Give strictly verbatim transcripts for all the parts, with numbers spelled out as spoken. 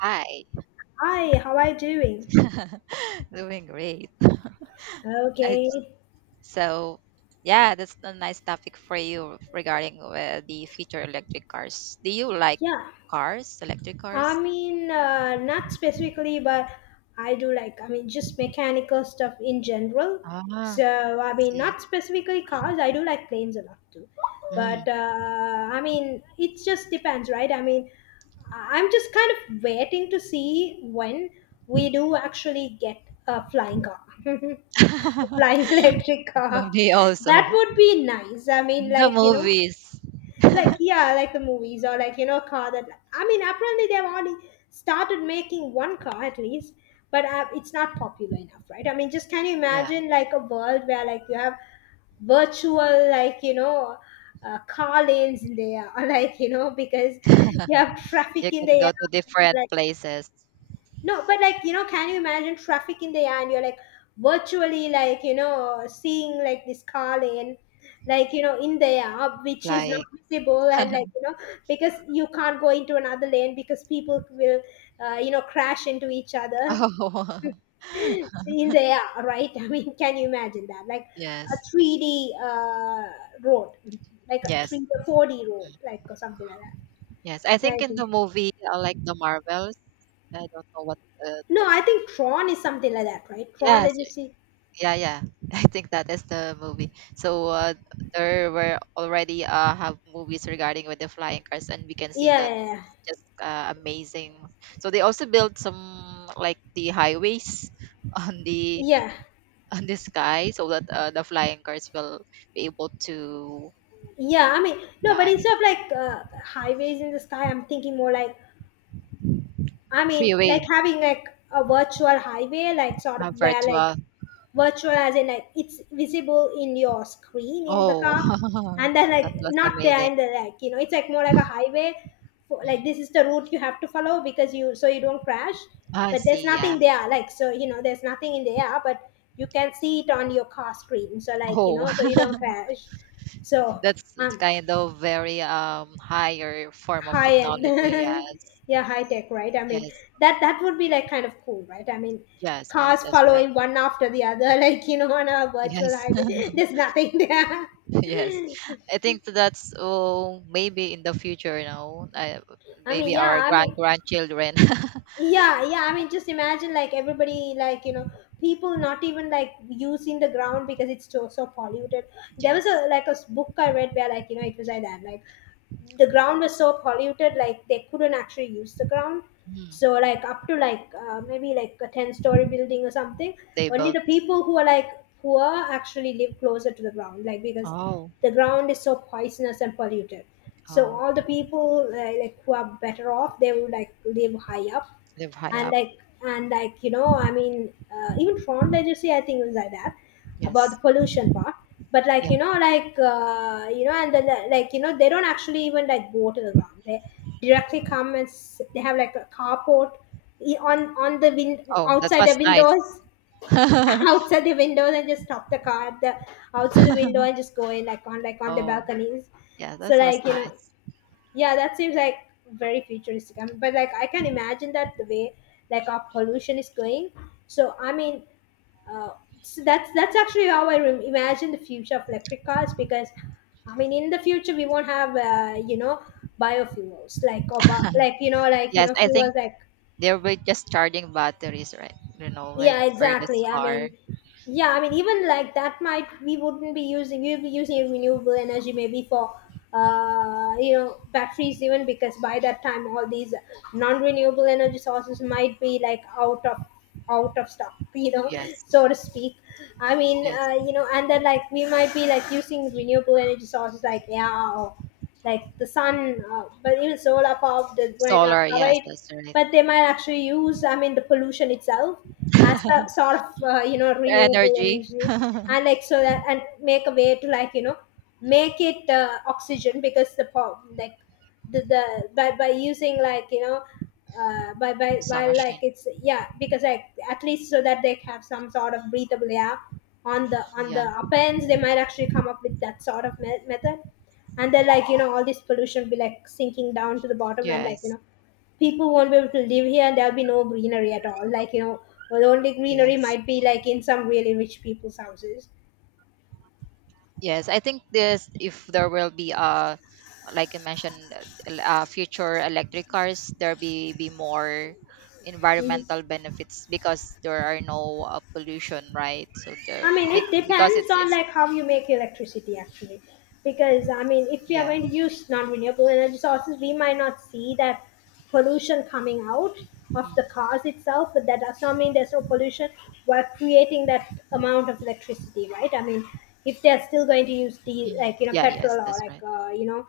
Hi. Hi, how are you doing? Doing great. I- Okay, So, yeah, that's a nice topic for you regarding uh, the future electric cars. Do you like yeah. cars, electric I cars? mean, uh, not specifically, but I do like, I mean, just mechanical stuff in general. Ah, So, I mean, see. not specifically cars, I do like planes a lot too. But, Mm. uh, I mean, it just depends, right? I mean, I- I'm just kind of waiting to see when we do actually get a flying car, a flying electric car. Me also. That would be nice. I mean, In the like, you know, movies. like yeah, like the movies, or like you know a car that, i mean apparently they've already started making one car at least, but uh, it's not popular enough, right? I mean just, can you Yeah, imagine like a world where like you have virtual, like you know uh, car lanes in there, or like you know because you have you traffic in can the go to air different like, places no, but like, you know, can you imagine traffic in the air and you're like virtually, like, you know, seeing like this car lane, like, you know, in the air, which is not flying. visible, and like, you know, because you can't go into another lane because people will, uh, you know, crash into each other Oh, in the air, right? I mean, can you imagine that? Like a yes, three D uh, road, like a yes, three D or four D road, like or something like that. yes. I think in the Right. movie, uh, like the Marvels, I don't know what. Uh, No, I think Tron is something like that, right? Tron yes, Legacy. yeah, yeah. I think that is the movie. So uh, there were already uh, have movies regarding with the flying cars, and we can see Yeah, that yeah, yeah. just uh, amazing. So they also built some like the highways on the Yeah, on the sky, so that uh, the flying cars will be able to yeah. I mean, no, but fly. instead of like uh, highways in the sky, I'm thinking more like, I mean, like Freeway, having like a virtual highway, like sort of uh, where like virtual. virtual as in like it's visible in your screen in the Oh, car, and then like that was not there amazing. in the, like you know, it's like more like a highway. For, Mm. like this is the route you have to follow because you, so you don't crash, I but see. there's Yeah. nothing there. Like so you know, there's nothing in the air, but you can see it on your car screen. So like you Oh. Know, so you don't crash. So That's um, kind of very um higher form of high end. technology. Yes. Yeah, high tech, right? i mean Yes. that that would be like kind of cool, right? i mean Yes. Yes. Cars That's right. following one after the other like you know on a virtual Yes. highway, there's nothing there. Yes. I think that's oh maybe in the future, you know, I, I mean, maybe yeah, our I mean, grand grandchildren. yeah, yeah. I mean, just imagine like everybody, like you know, people not even like using the ground because it's so so polluted. There was Yes. a like a s- book I read where like you know it was like that, like the ground was so polluted like they couldn't actually use the ground. Mm. So like up to like uh, maybe like a ten story building or something, They only built. the people who are like poor actually live closer to the ground, like because Oh. the ground is so poisonous and polluted. So Oh. all the people, uh, like who are better off, they would like live high up. Live high and up. like and like you know i mean uh, even Tron Legacy, I think, was like that about the Yes. pollution part. But like Yeah. you know like uh, you know and then, uh, like you know they don't actually even like go to the ground, they directly come and s- they have like a carport, i- on on the wind Oh, that outside the was nice. windows, outside the windows, and just stop the car at the outside the window and just go in like on like on the Oh, balconies. yeah, so that was like you know nice. yeah, that seems like very futuristic. I mean, but like I can imagine that the way like our pollution is going. So I mean, uh, so that's that's actually how I re- imagine the future of electric cars, because I mean, in the future we won't have, uh, you know biofuels, like or bi- like you know like you Yes, know I fuels think like, they'll be just charging batteries, right? You know, like yeah, for this exactly. I car. mean, yeah, I mean, even like that might, we wouldn't be using we'll be using a renewable energy maybe for, uh you know batteries even, because by that time all these non-renewable energy sources might be like out of, out of stock. You know, Yes, so to speak. i mean yes. Uh, you know and then like we might be like using renewable energy sources like, yeah, or like the sun. Uh, but even solar power, they might not Solar, cover yes, it, that's right. but they might actually use, I mean, the pollution itself as a sort of, uh, you know, The renewable energy. energy, and like so that, and make a way to, like, you know, make it uh, oxygen, because the po- like the, the by, by using like, you know, uh, by, by Some by like machine. it's yeah, because like at least so that they have some sort of breathable air on the on the Yeah. upper ends, they might actually come up with that sort of me- method. And then like you know all this pollution will be like sinking down to the bottom, and like you Yes. know people won't be able to live here, and there'll be no greenery at all, like you know the only greenery Yes. might be like in some really rich people's houses. Yes. I think this if there will be uh like I mentioned uh, uh, future electric cars there be be more Mhm. environmental benefits because there are no uh, pollution, right? So I the mean, be- it because depends it's on it's like how you make electricity actually, because I mean, if we are yeah. going to use non-renewable energy sources, we might not see that pollution coming out of Mm, the cars itself, but that does not mean there's no pollution while creating that amount of electricity, right? I mean, if they're still going to use the, mhm, like you know yeah, yes, petrol, or that's like right. uh, you know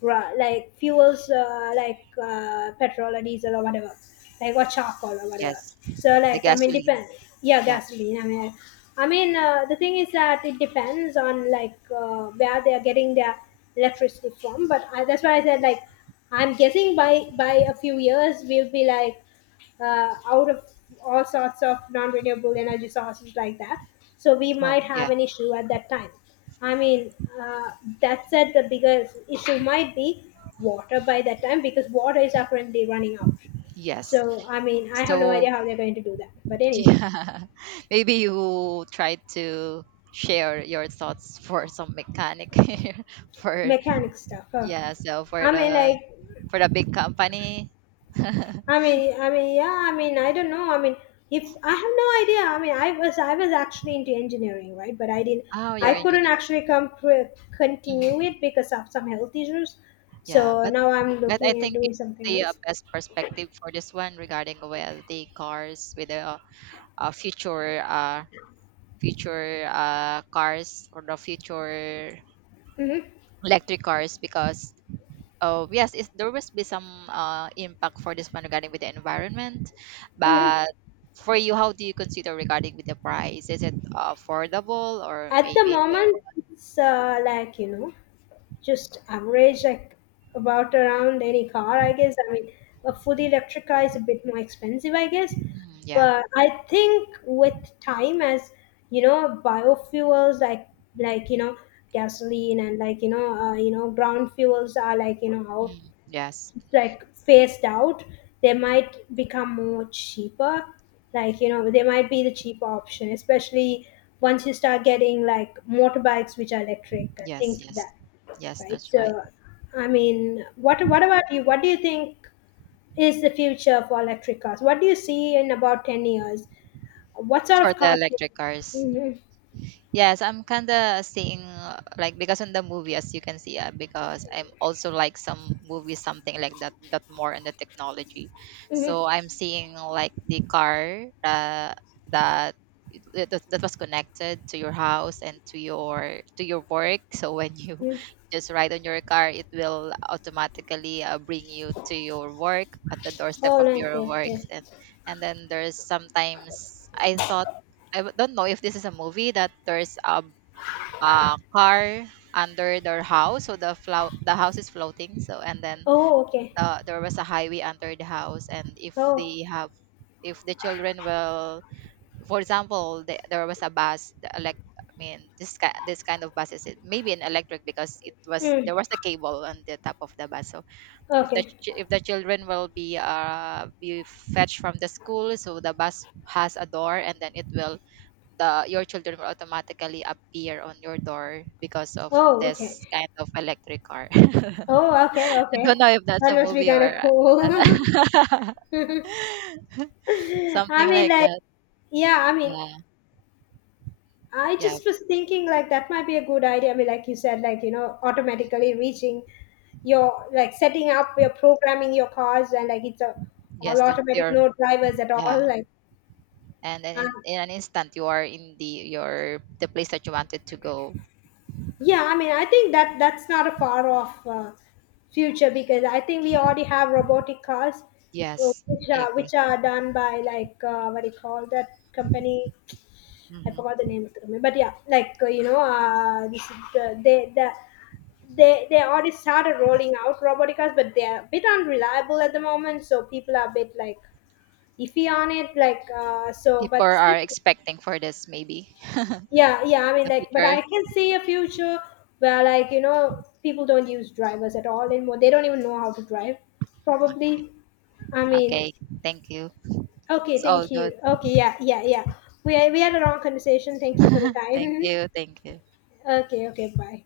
Ra- like fuels, uh, like uh, petrol or diesel or whatever, like or charcoal or whatever. Yes, So the like I mean, gasoline. depends. Yeah, Yeah. gasoline, I mean. I mean uh, the thing is that it depends on like uh, where they are getting their electricity from. But I, that's why I said like I'm guessing by by a few years we'll be like, uh, out of all sorts of non-renewable energy sources like that. So we might Oh, have yeah. an issue at that time. I mean, uh, that said, the biggest issue might be water by that time, because water is apparently running out. Yes. So I mean, I have no So, idea how they're going to do that. But anyway, yeah, maybe you try to share your thoughts for some mechanic here for mechanic stuff. Huh? yeah, so for I mean, the like for the big company. I mean, I mean, yeah, I mean, I don't know. I mean, if, I have no idea. I mean, I was, I was actually into engineering, right? But I didn't, Oh, I your couldn't engineer. actually come pr- continue Mhm. it because of some health issues. Yeah, So but now I'm but I looking at think doing it's something the uh, else. best perspective for this one regarding with the cars with the uh, future uh future uh cars or the future Hmm. electric cars because uh, yes it's, there must be some uh, impact for this one regarding with the environment. Hmm. But for you, how do you consider regarding with the price? Is it affordable or At the maybe moment, it's, uh, like you know. just average, like about around any car, I guess. I mean a fully electric car is a bit more expensive, I guess, mm, yeah, but I think with time, as, you know biofuels, like like you know gasoline, and like you know uh, you know ground fuels are, like you know out, mm, yes, like phased out, they might become more cheaper. Like you know they might be the cheaper option, especially once you start getting like motorbikes which are electric and yes, things like yes, that, yes, right? that's right So, I mean, what what about you? What do you think is the future for electric cars? What do you see in about ten years? What sort for of the cars? electric cars. Mm-hmm. Yes, I'm kind of seeing uh, like because in the movie, as you can see, uh, because I'm also like some movies, something like that, that more in the technology. So I'm Mm-hmm. seeing like the car uh, that it- that, that was connected to your house and to your to your work. So when you just ride on your car, it will automatically uh, bring you to your work at the doorstep Oh, of nice. your Yeah, yeah. works. And and then there's sometimes I thought I w- don't know if this is a movie that there's a, a car under their house, so the flow the house is floating. So and then Oh, okay. the, there was a highway under the house, and if Oh, they have if the children will, for example, the, there was a bus, the elect, I mean, this kind this kind of buses, it- maybe an electric because it was mm. there was a cable on the top of the bus. So if the Okay. ch- if the children will be uh be fetched from the school, so the bus has a door, and then it will the your children will automatically appear on your door because of Oh, okay. this kind of electric car. Oh, okay, I okay. don't know if that's That a must be movie kind of or cool. I something mean, like like, that. yeah. I mean, Yeah, I yeah, just was thinking like that might be a good idea. I mean, like you said, like you know, automatically reaching your, like setting up your, programming your cars, and like it's a all yes, to automatic, your no drivers at yeah, all. Like, and then um, in, in an instant you are in the your the place that you wanted to go. yeah, I mean, I think that that's not a far off uh, future, because I think we already have robotic cars, uh, Yes, which I are, agree. which are done by like uh, what do you call that company? I Hmm. forgot the name of the company, but yeah, like, uh, you know, uh, this, the, they the they they already started rolling out robotic cars, but they're a bit unreliable at the moment, so people are a bit like iffy on it. Like uh, so, People but still, are expecting for this maybe yeah, yeah. I mean, the like, but future. I can see a future where like you know people don't use drivers at all anymore. They don't even know how to drive, Okay, probably. I mean, okay, thank you. okay, It's all thank good. you. Okay, yeah, yeah, yeah. We we had a long conversation. Thank you for the Thank time. you, thank you. Okay, okay, bye.